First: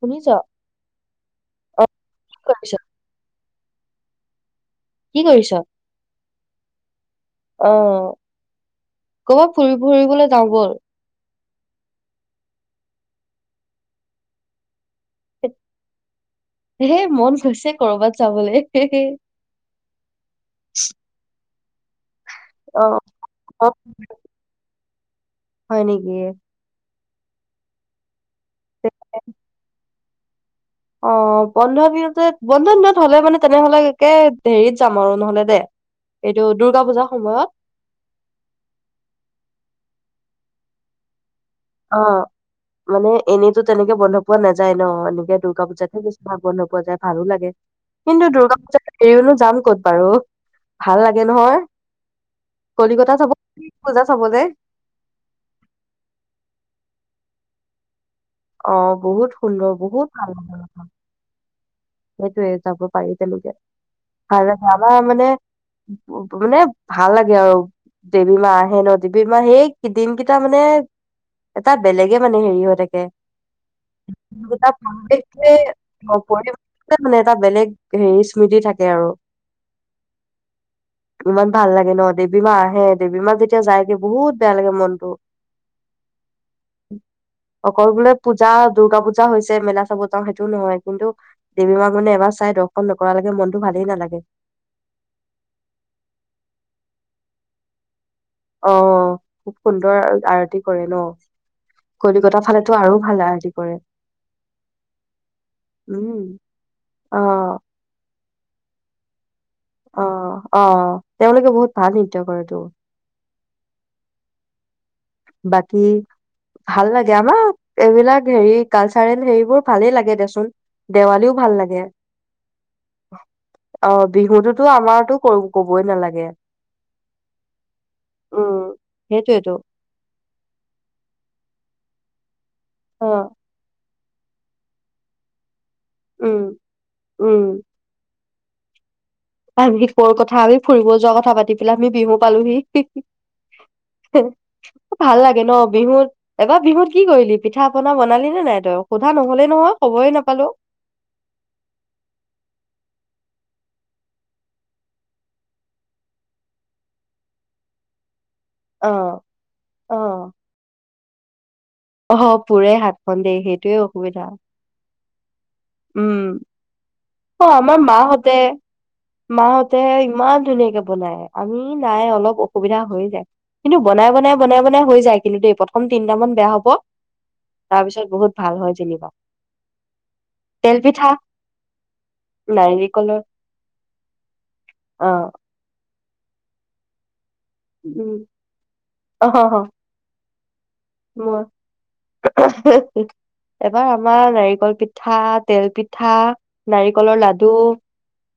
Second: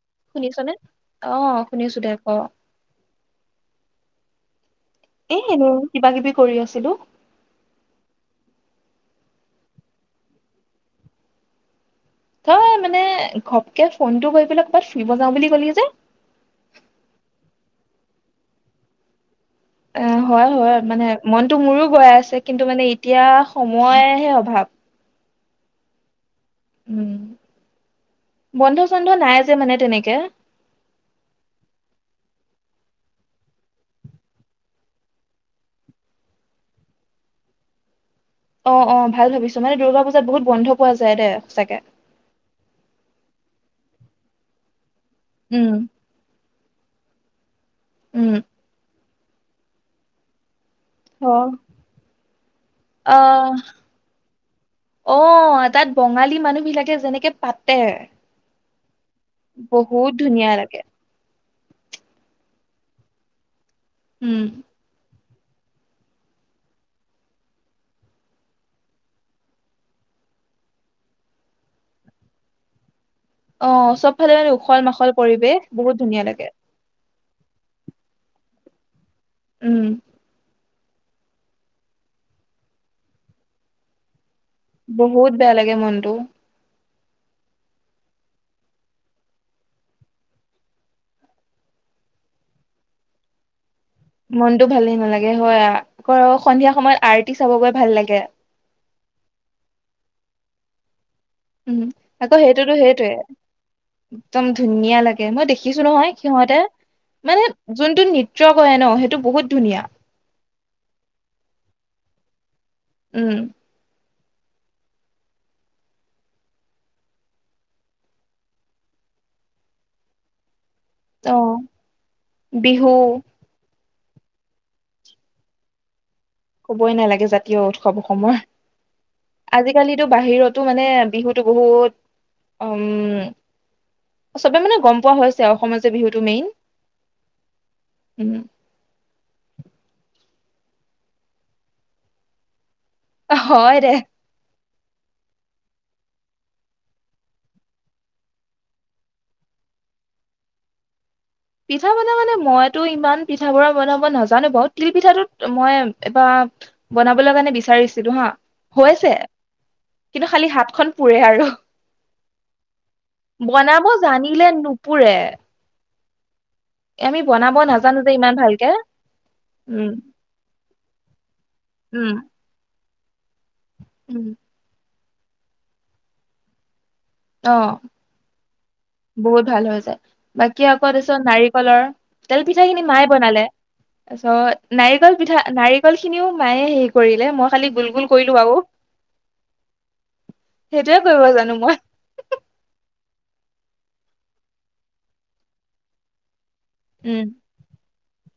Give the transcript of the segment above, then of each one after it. শুনিছ? শুনিছনে? অ', শুনিছোঁ দে ক কি কৰিছ? কি এ, কৰিছ? এনে কিবা কিবি কৰি আছিলোঁ। অ' কৰ'বাত ফুৰি, ফুৰিবলৈ যাওঁ ব'ল। তই মানে ঘপকে ফোনটো কৰি পেলাই ক'ৰবাত ফুৰিব যাওঁ বুলি ক'লি যে? হে, মন গৈছে ক'ৰবাত যাবলে। অ', হয়, হয় মানে মনটো মোৰো গৈ আছে কিন্তু মানে অ' এতিয়া অ, সময়হে অভাৱ। হয়, নেকি? উম। বন্ধ চন্ধ নাই যে, মানে তেনেক কে অ', বন্ধ দিনতে বন্ধ দিনত হ'লে মানে তেনেহ'লে একে হেৰিত যাম আৰু নহ'লে দে এইটো দুৰ্গা পূজাৰ সময়ত। অ', অ', ভাল ভাবিছ মানে দুৰ্গা পূজাত বহুত বন্ধ পোৱা যায় দে। সঁচাকে। অ', মানে এনেইতো তেনেকে বন্ধ পোৱা নাযায় ন এতিয়া দুৰ্গা উম পূজাতহে বেছি ভাল বন্ধ বজায় ভালো লাগে। কিন্তু উম। দুৰ্গা পূজা এৰিনো যাম ক'ত বাৰু। ভাল লাগে অ', নহয়। কলিকতা চাব অহ, পূজা চাবলে অহ, তাত বঙালী মানুহ বিলাকে যেনেকে পাতে অ'। বহুত সুন্দৰ বহুত ভাল লাগে। সেইটোৱে যাব পাৰি তেওঁলোকে। উম। ভাল যাবা মানে মানে ভাল লাগে আৰু দেৱী মা আহে ন' দেৱী মাহ সেই দিন কেইটা মানে এটা বেলেগে মানে হেৰি হৈ থাকে। অ', চবফালে মানে এটা উখল-মাখল পৰিৱেশটোৱে পৰিৱেশ, বহুত অ ধুনীয়া লাগে। পৰিৱেশটোৱে মানে এটা বেলেগ হেৰি স্মৃতি থাকে আৰু। উম। ইমান ভাল লাগে ন' দেৱী মা আহে দেৱী মা যেতিয়া যায়গে বহুত বেয়া লাগে বহুত বেয়া লাগে মনটো। অ'। সকলোলে পূজা দূৰ্গা পূজা হৈছে মেলা চাব যাওঁ সেইটোও নহয় কিন্তু দেৱী মা মানে এবাৰ চাই দৰ্শন নকৰা লকে মনতটো ভাল মনটো ভালেই নালাগে হয় আক সন্ধিয়া সময়ত আৰ আৰতি চাব গৈ ভাল লাগে। অ খুব সুন্দৰ আৰতি কৰে ন। উম আকৌ কলিকতা ফালেতো সেইটোতো আৰু সেইটয়ে ভাল আৰটি কৰে। একদম ধুনীয়া লাগে মই দেখিছোঁ নহয় উম, সিহঁতে অ মানে যোনটো নৃত্য টোও হয় ন সেইটো বহুত ধুনীয়া অ আহ তেওঁলোকে বহুত ভাল নৃত্য কৰে তো উম বাকী ভাল লাগে আমাক এইবিলাক হেৰি কালচাৰেল হেৰিবোৰ ভালেই লাগে দেচোন দেৱালীও অ ভাল লাগে বিহু অ বিহুটোতো আমাৰতো ক কবই নালাগে। ক'বই নালাগে জাতীয় উৎসৱ অসমৰ উম সেইটোয়েতো আজিকালি কিন্তু বাহিৰতো মানে বিহুতো বহুত। অ উম চবে মানে গম পোৱা হৈছে আৰু অসমত। যে বিহুটো উম মেইন উম উম আমি কৰ কথা আমি ফুৰিব যোৱা কথা পাতি পেলাই আমি বিহু পালোহি হয় দে ভাল লাগে ন বিহুত এইবাৰ বিহুত কি কৰিলি পিঠা পনা বনালি নে নাই তই সোধা নহলেই নহয় খবৰে নাপালো। পিঠা পনা মানে মইতো ইমান পিঠ পনা বনাব নাজানো বাৰু তিল পিঠাটোত মই এবাৰ বনাবলৈ কাৰণে বিচাৰিছিলো হা অ হৈছে কিন্তু খালি হাতখন পুৰে আৰু অ পোৰে হাতখন দেই সেইটোৱে বনাব অসুবিধা জানিলে নুপুৰে উম আমি অ বনাব আমাৰ নাজানো যে ইমান মাহঁতে ভালকে মাহঁতে উম ইমান ধুনীয়াকে বনায়। আমি নাই উম অলপ অসুবিধা হৈ যায়। কিন্তু বনাই উম বনাই বনাই বনাই হৈ যায়। কিন্তু দেই প্ৰথম তিনিটা মান বেয়া হ'ব। কত অ তাৰ পিছত বহুত ভাল হয় জেনি। বহুত ভাল হৈ যায় বাকী আকৌ তাৰপিছত নাৰিকলৰ তেল পিঠা খিনি মায়ে নাৰিকলৰ বনালে তাৰপিছত অ নাৰিকল পিঠা নাৰি কল খিনিও মায়ে হেৰি কৰিলে মই খালি গোল গোল উম কৰিলো আৰু অহ হ সেইটোয়ে কৰিব জানো মই এবাৰ আমাৰ নাৰিকল পিঠা তেল পিঠা নাৰিকলৰ উম লাডু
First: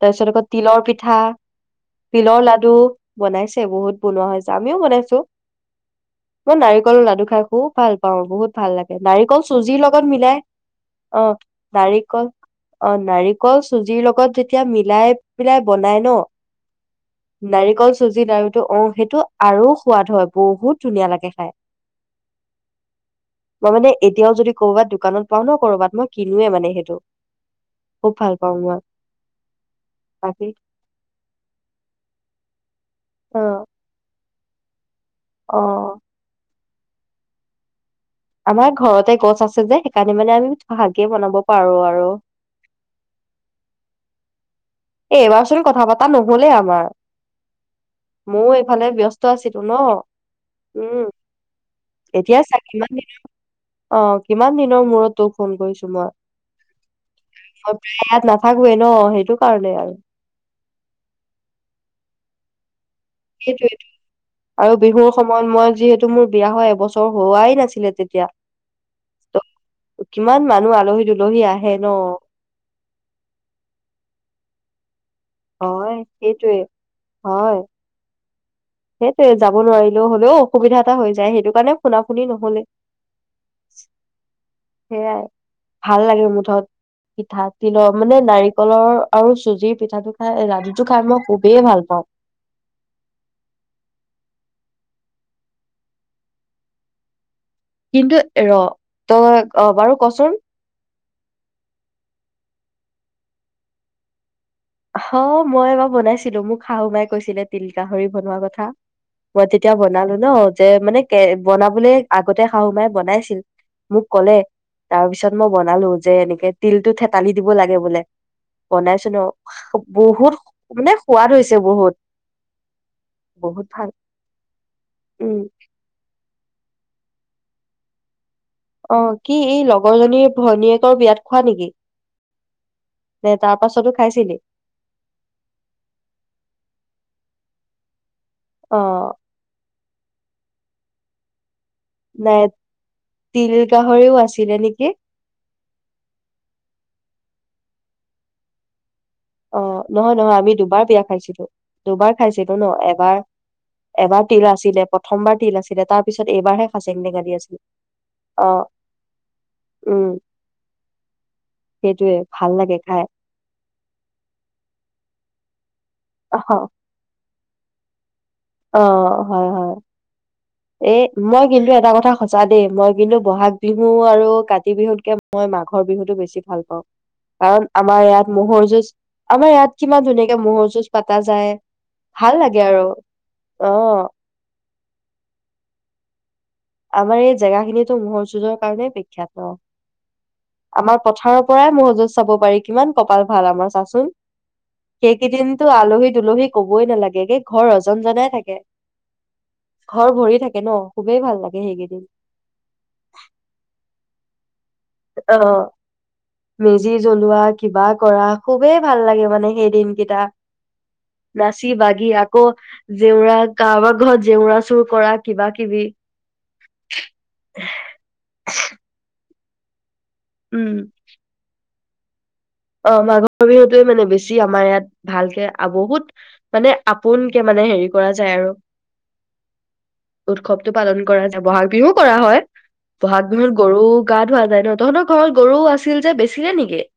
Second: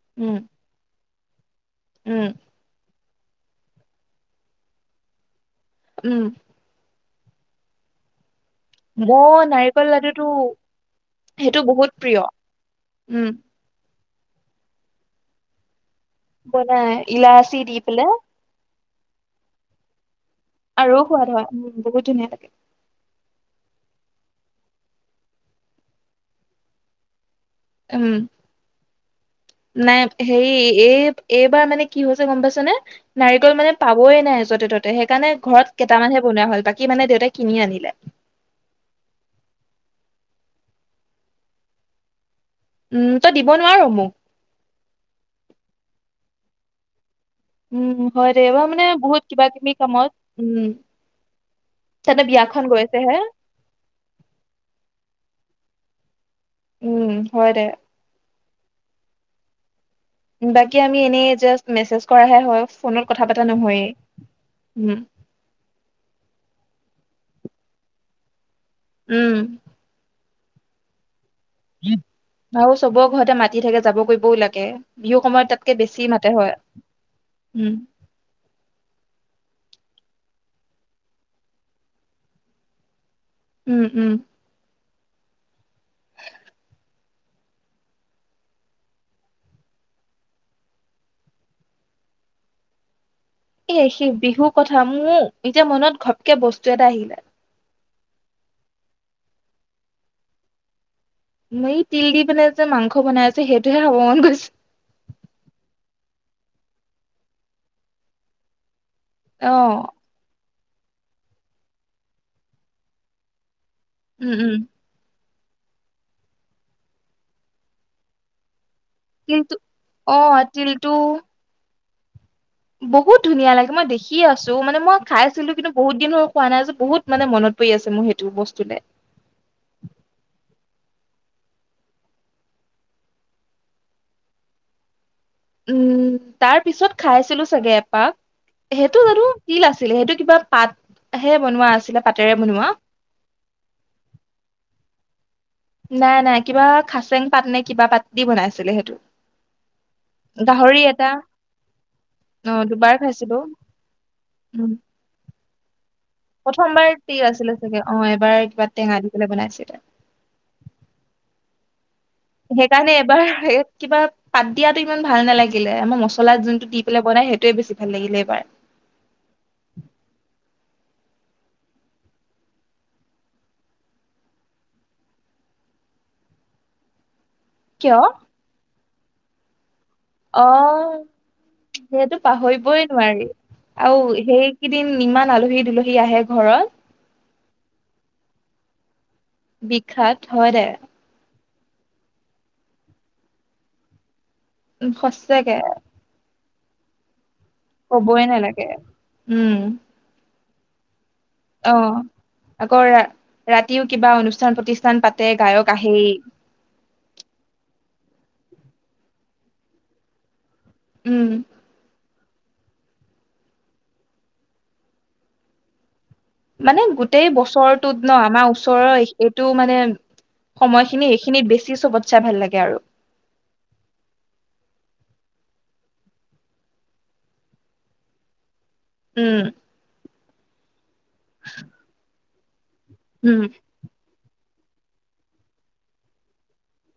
তাৰ পিছত উম আকৌ তিলৰ পিঠ ঠা উম তিলৰ লাডু বনাইছে বহুত বনোৱা হৈছে আমিও বনাইছো উম মই নাৰিকলৰ লাডু খ খু ভাল পাওঁ বহুত ভাল লাগে নাৰিকল মই চুজিৰ লগত লাডুটো মিলাই অ সেইটো বহুত প্ৰিয় নাৰিকল অ উম নাৰিকল চুজিৰ লগত লগত যেতিয়া মিলাই মিলাই বনাই ন বনাই ইলাচি দি নাৰিকল পেলাই চুজি লাৰুটো অঁ সেইটো আৰু সোৱাদ হয় আৰু ধুনীয়া সোৱাদ হয় উম বহুত ধুনীয়া বহুতে এতিয়াও যদি কৰ'বাত দোকানত পাও ন কৰবাত মই কিনোৱে মানে সেইটো উম খুব ভাল পাওঁ মই নাই বাকী হেৰি এই এইবাৰ মানে কি হৈছে গম পাইছনে অ নাৰিকল মানে পাবই নাই য'তে ত সেই কাৰণে অ ঘৰত কেইটামানহে বনোৱা হ'ল কি মানে দেউতাই কিনি আনিলে আমাৰ ঘৰতে গছ আছে যে সেইকাৰণে মানে আমি ভাগেই বনাব পাৰো আৰু উম তই দিব নোৱাৰো মোক এই এইবাৰ চোন কথা পতা নহলেই আমাৰ উম হয় দে ময়ও এইবাৰ মানে এইফালে ব্যস্ত বহুত কিবা আছিলো কিবি ন কামত উম তাতে এতিয়া চা বিয়াখন কিমান গৈছে হে দিনৰ অঁ কিমান দিনৰ মূৰত তোৰ ফোন কৰিছো তোমাৰ উম হয় দে অঁ পয়াত ন নাথাকোৱে ন সেইটো পাতিলা আৰু বাকী আমি এনো যাচ মেজ কৰাহে হয় ফোনত কথা পতা সেইটোটো নহয়েই আৰু উম বিহুৰ সময়ত মই যিহেতু মোৰ বিয়া হয় এবছৰ অঁ হোৱাই নাছিলে তেতিয়া ত কিমান মানুহ আলহী দু উ আৰু চবৰে ঘৰতে মাতি থাকে যাবগৈ বল আৰু এ অঁ হয় সেঁইটোৱে হয় সেইটোৱে হয় উম সেইটোৱে যাব নোৱাৰিছো নহলেও অসুবিধা এটা হৈ যায় সেইটো কাৰণে শুনা শুনি কৈ দিছোঁ উম উম সেয়াই ভাল লাগে মুঠত পিঠা তিলৰ মানে নাৰিকলৰ আৰু চুজিৰ পিঠাটো হ'য়। ৰাতিুটো খাই মই খুবেই ভাল পাওঁ। এ, সেই বিহুৰ কথা। মোৰ এতিয়া মনত ঘপকে বস্তু এটা আহিলে। কিন্তু ৰ'। তই অ' বাৰু কচোন। হেৰি তিল দি পেলাই যে মাংস বনাই যে, সেইটোহে খাব ম'ন গৈছে। অ', ই এবাৰ বনাইছিলো। মোক শাহু মাই কৈছিলে তিল-গাহৰি বনোৱা কথা। মই অ তেতিয়া বনালো নো? যে মানে, কে বনাবলৈ আগতে শাহু মায়ে বনাইছিল। মোক উম ক'লে। উম তাৰপিছত পিছত মই বনালো। যে এনেকে তিলতো থেতালি দিব লাগে বোলে। বনাইছো। কিন্তু অ বহুত, তিলটো মানে সোৱাদ হৈছে বহুত। বহুত ধুনীয়া লাগে। মই দেখিে আছো। মানে মই খাই উম আছিলো, কিন্তু বহুত দিন হ'ল পোৱা নাই যে। বহুত মানে মনত পৰি আছে মোৰ সেইটু অ', কি এই লগৰজনীৰ ভনীয়ে তোৰ বিয়াত খোৱা নেকি? নে তাৰ পাছতো খাইছিলি? উম। তাৰ পিছত খাইছিলো চাগে এপাক। অ সেইটু জানো, তিল আছিলে। সেইটো কিবা পাত হে বনোৱা আছ নাই। তিল গাহৰিও আছিলে নেকি! নাই, নাই। কিবা খাচেং পাত নে কিবা পাত দি বনাইছিলে সেইটো। অ', নহয়, নহয়। আমি গাহৰি দুবাৰ বিয়া এটা খাইছিলো। দুবাৰ অ খাইছিলো নো? দুবাৰ এবাৰ খাইছিলো এবাৰ তিল উম আছিলে। প্ৰথমবাৰ তিল আছিল। তেতিয়া তাত প্ৰথমবাৰ তিল আছিলে চাগে! এবাৰ অ কিবা টেঙা দিপেলে বনাইছিলে। উম সেইটোয়ে ভাল লাগে সেইকাৰণে খাই এবাৰ কিবা পাত দিয়াতো ইমান ভাল নেলাগিল। দে। আমাৰ মছলা অ জুনটো দি পেলাই বনাই, সেই সেই টোৱে বেছি ভাল লাগিলে এইবাৰ। এ, মই কিন্তু এটা কথা সঁচা দেই। মই কিন্তু বহাগ বিহু আৰু কাতি বিহুতকে মই মাঘৰ বিহুতটো বেছি ভাল পাওঁ। কাৰণ কিয় আমাৰ ইয়াত ম'হৰ যুজঁ আমি ইয়াত কিমান ধুনীয়াকে অ ম'হৰ যুজ পাতা যায়। ভাল লাগে আৰু অ আউ, হেই কেইদিন ইমান আলহী দুলহী আহে ঘৰত। আমাৰ এই জেগা খিনিতো মহৰ যুঁজৰ কাৰণে বি বিখ্যাত। হয় দে আমাৰ পথাৰত পৰাই ম'হ যুঁজ চাব পাৰি। কিমান কপাল ভাল আমাৰ চাচোন। সঁচাকে সেইকেইদিনটো আলহী দুলহী ক'বই নালাগে দেই। ঘৰ ৰজন কবই জনাই থাকে। নালাগে উম ঘৰ ভৰি থাকে। কেইন অ'! আকৌ ৰা ৰাতিও কিবা অনুষ্ঠান প্ৰতি অ মেজি জ্বলোৱা, কিবা। কৰা খুবেই ভাল লাগে মানে সেই দিনকেইটা। উম নাচি বাগি আ আকৌ জেউৰা, কাৰবাৰ ঘৰত জেউৰা চুৰ কৰা কিবা- কিবি। মানে গোটেই বছৰটোত ন, আমাৰ ওচৰই! এইটো মানে। উম সময়খিনি এইখিনিত বেছি চবতসে্ ভাল লাগে। আৰু অ মাঘৰ বিহুতয়ে মানে বেছি আমাৰ ইয়াত। ভালকে, বহুত মানে আপোন কে, মানে হেৰি কৰা যায় আৰু। উম উৎসৱটো পালন কৰা যায়। বহাগ বিহু কৰা হয়! বহাগ উম বিহুত গৰু গা ধুৱোৱা যায়। তহঁতৰ ঘৰত গৰুও আছিল যে, বেচিলে নেকি?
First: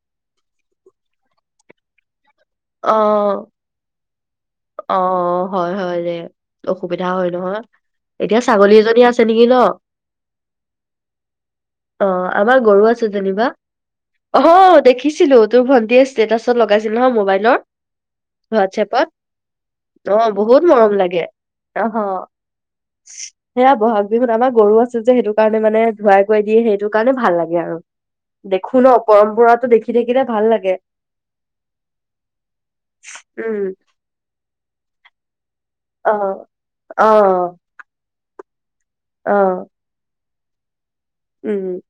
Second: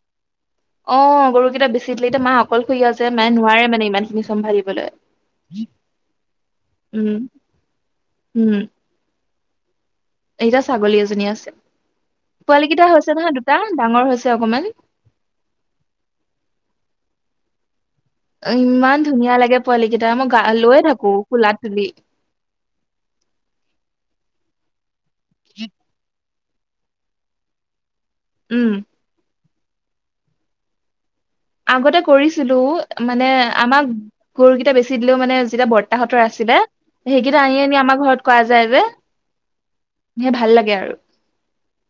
অ গৰুকেইটা বেছি দিলে। এতিয়া মা অ অকলশৰীয়া যে, মায়ে নোৱাৰে মানে ইমান খিনি চম্ভালিবলৈ অ হয়-হয় দে! অসুবিধা উম হয় নহয়। এতিয়া উম ছাগলী এজনী আছে চে নেকি ন? এতিয়া ছাগলী এজনী আছে অঁ। আমাৰ পোৱালি গৰু কেইটা আছে হৈছে নহয় যেনিবা। দুটা ডাঙৰ হৈছে অকমান অঁহহ দেখিছিলো, তোৰ ভন্টিয়ে ষ্টেটাচত লগাইছিল। নহয় মোবাইলত। ই ইমান ধু অ'বহুত মৰম লাগে। কোলাত তুলি অঁহ! সেয়া বহাগ বিহুত, আমাৰ গৰু আছে। টোযে সেইটো কাৰণো মানে ধুৱাই ধোৱাই দিয়ে। সেইটো কাৰণে ভাল লাগে আৰু। উম দেখো ন, পৰম্পৰাত টো দেখি থাকিলে, ভাল লাগে। আগতে কৰিছিলো মানে উম আমাক গুৰকেইটা বেচি দিলেও মানে যেতিয়া অ বৰ্তাহতৰ আছিলে অ সেইকেইটা আনি আনি আমাৰ ঘৰত কোৱা যায় যে অ মোৰ ভাল লাগে আৰু উম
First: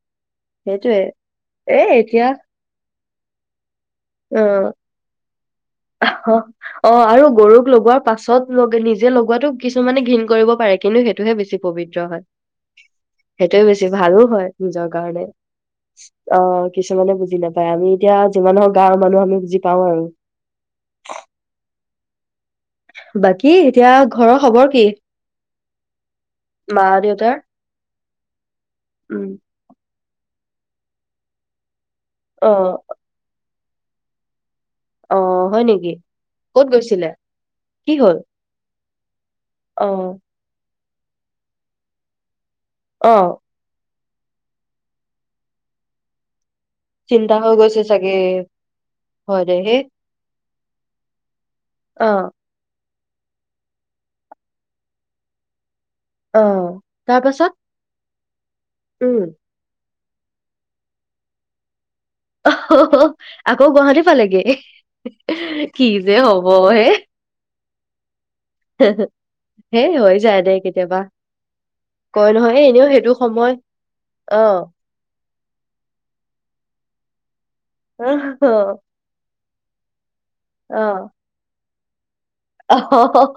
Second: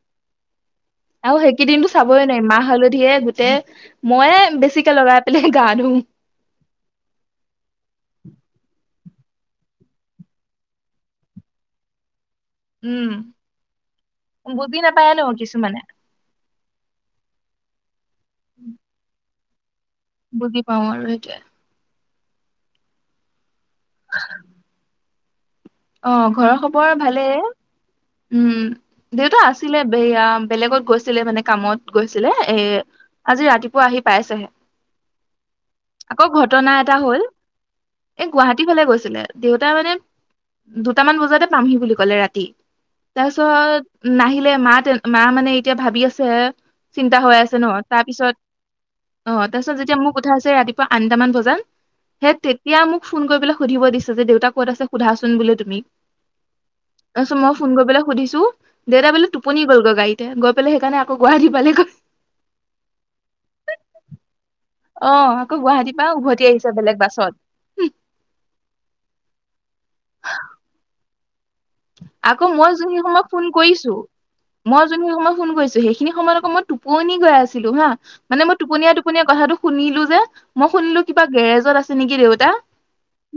সেইটোয়ে আৰু এ সেইকেইদিনো চাবই এতিয়া নাইি মাহ হলে দিয়ে গোতে অ অ অ আৰু গৰুক লগোৱাৰ পাছত লগে নিজ যে লগোৱাাতটো কিছুমানে ঘৃণ কৰিব পাৰে কিন্তু সেইটোহে বেছি পবিত্ৰ হয় উম সেইটোয়ে বেছি ভালো হয় বুজি নিজৰ নাপায় ন কাৰণে কিছুমানে অ কিছুমানে বুজি নাপায় আমি এতিয়া যিমান হওক তাৰ মানে আমি যি। বুজি পাওঁ আৰু সেইটোৱেই। বাট কি এতিয়া ঘৰৰ খবৰ কি? অ ঘৰ মা খবৰ দেউতাৰ ভালেই উম উম দেউতা আছিলে বেয়া বেলেগত গৈছিলে মানে কামত গৈছিলে অ এ আজি ৰাতি আহি পাইছেহে অ হয় নেকি আকৌ ক'ত ঘটনা এটা গৈছিলে হল কি হ'ল এই গুৱাহাটী ফালে গৈছ [unintelligible] দেউতা অ মানে দুটামান বজাতে পামহি বুলি ক'লে ৰাতি অ তাৰ পিছত নাহিলে মা তে মা মানে এতিয়া ভাবি আছে চিন্তা হৈ আছে ন তাৰপিছত অ হয় দে তাৰপিছত সেই যেতিয়া মোক কঠাই আছে ৰাতিপুৱা পোৱা আনটামান ভজান অ সেই তেতিয়া মোক ফোন কৰিেল সুধিব দিছে যে দেউতা ক'ত আছে সোধা। কোন বুলি তুম অ তাৰ পাছত। তু দেউতা উম বোলে টোপনি গলগৈ গাড়ীত তেয়া গৈ পেলাই সেইকাৰণে আকৌ গুৱাহাটী পালেগৈ অ আকৌ গুৱাহাটী পালেগে অ আকৌ কি গুৱাহাটীৰ পৰা যে হ'ব উভতি আহিছে বেলেগ বাছত হে হে হেই হৈ যায় দে কেতিয়াবা কয় আকৌ নহয় এ মই এনেও যোন সেই সেইটো সময়ত ফোন সময় কৰিছো অ মই যোন সেই সময়ত ফোন কৰিছো সেইখিনি সময়ত আকৌ মই টোপনি গৈ আছিলো হা অ মানে মই টোপনীয়াই টোপনিয়াই কথাটো শুনিলো যে মই শুনিলো কিবা গেৰেজত আ নেকি আহ অহ অহ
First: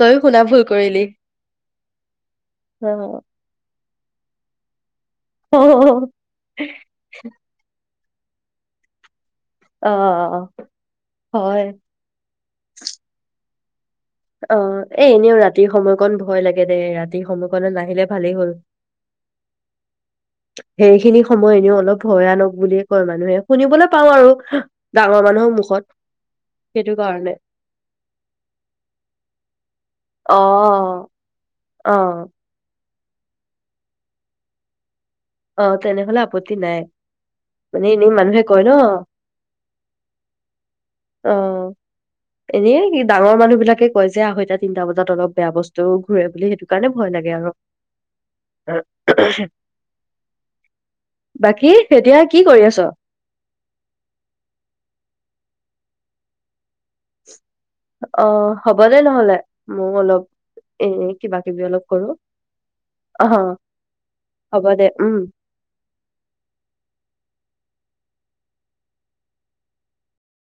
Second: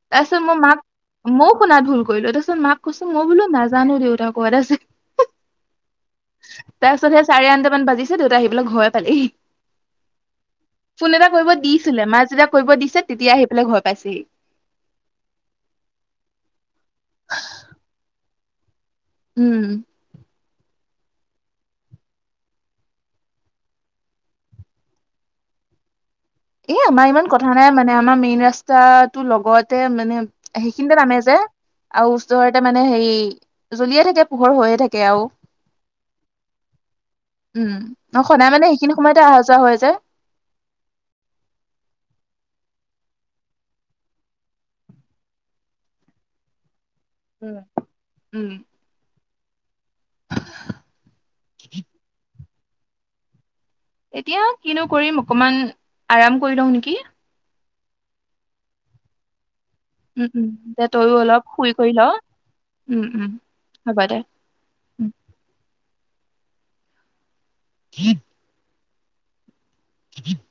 তইও তাৰপিছত শুনা ভুল কৰিলি ত মাক কৈছোঁ অ মই বুলো নাজানোঁ জানো দেউতা কত আছে তাৰপিছত সে চাৰে আঠটা মান বাজিছে দেউতা আহি পেলাই ঘৰে পালেহি অ অ ফোন এটা কৰিব হয় দিছিলে মা যেতিয়া কৰিব দিছে তেতিয়া আহি বেলে ঘৰত অ এ এনেও ৰাতিৰ সময়কণ ভয় লাগে দে ৰাতিৰ সময় কনত নাহিলে ভালেই হ'ল উম সেইখিনি সময় এনেও অলপ ভয়ানক বুলিয়ে কয় মানুহে শুনিবলৈ পাওঁ আৰু ডাঙৰ মানুহৰ মুখত এ সেইটো আমাৰ ইমান কাৰণে কথা নাই মানে আমাৰ মেইন ৰাস্তাটো লগতে মানে অ সেইখিনিতে নামে যে অ আৰু ওচৰতে মানে হেৰি জ্বলিয়ে থাকে পোহৰ হৈয়ে থাকে অ তেনেহলে আপত্তি নাই উম মানে এনেই মানুহে সদায় কয় মানে ন সেইখিনি সময়তে অহা যোৱা হয় যে অ এনেই এই ডাঙৰ মানুহ বিলাকে কয় যে আঢ়ৈ টা তিনটা বজাত অলপ বেয়া বস্তু ঘূৰে বুলি সেইটো কাৰণে ভয় লাগে আৰু উম। উম বাকী এতিয়া কি কৰি আছ এতিয়া কিনো কৰিম অকনমান আৰাম কৰি লওঁ নেকি অ হ'ব দে নহলে মই অলপ উম উম দে এ তইও কিবা কিবি শুই অলপ কৰি ল কৰো উম অ উম হ'ব দে হ'ব দে উম হত [inaudible] [unintelligible]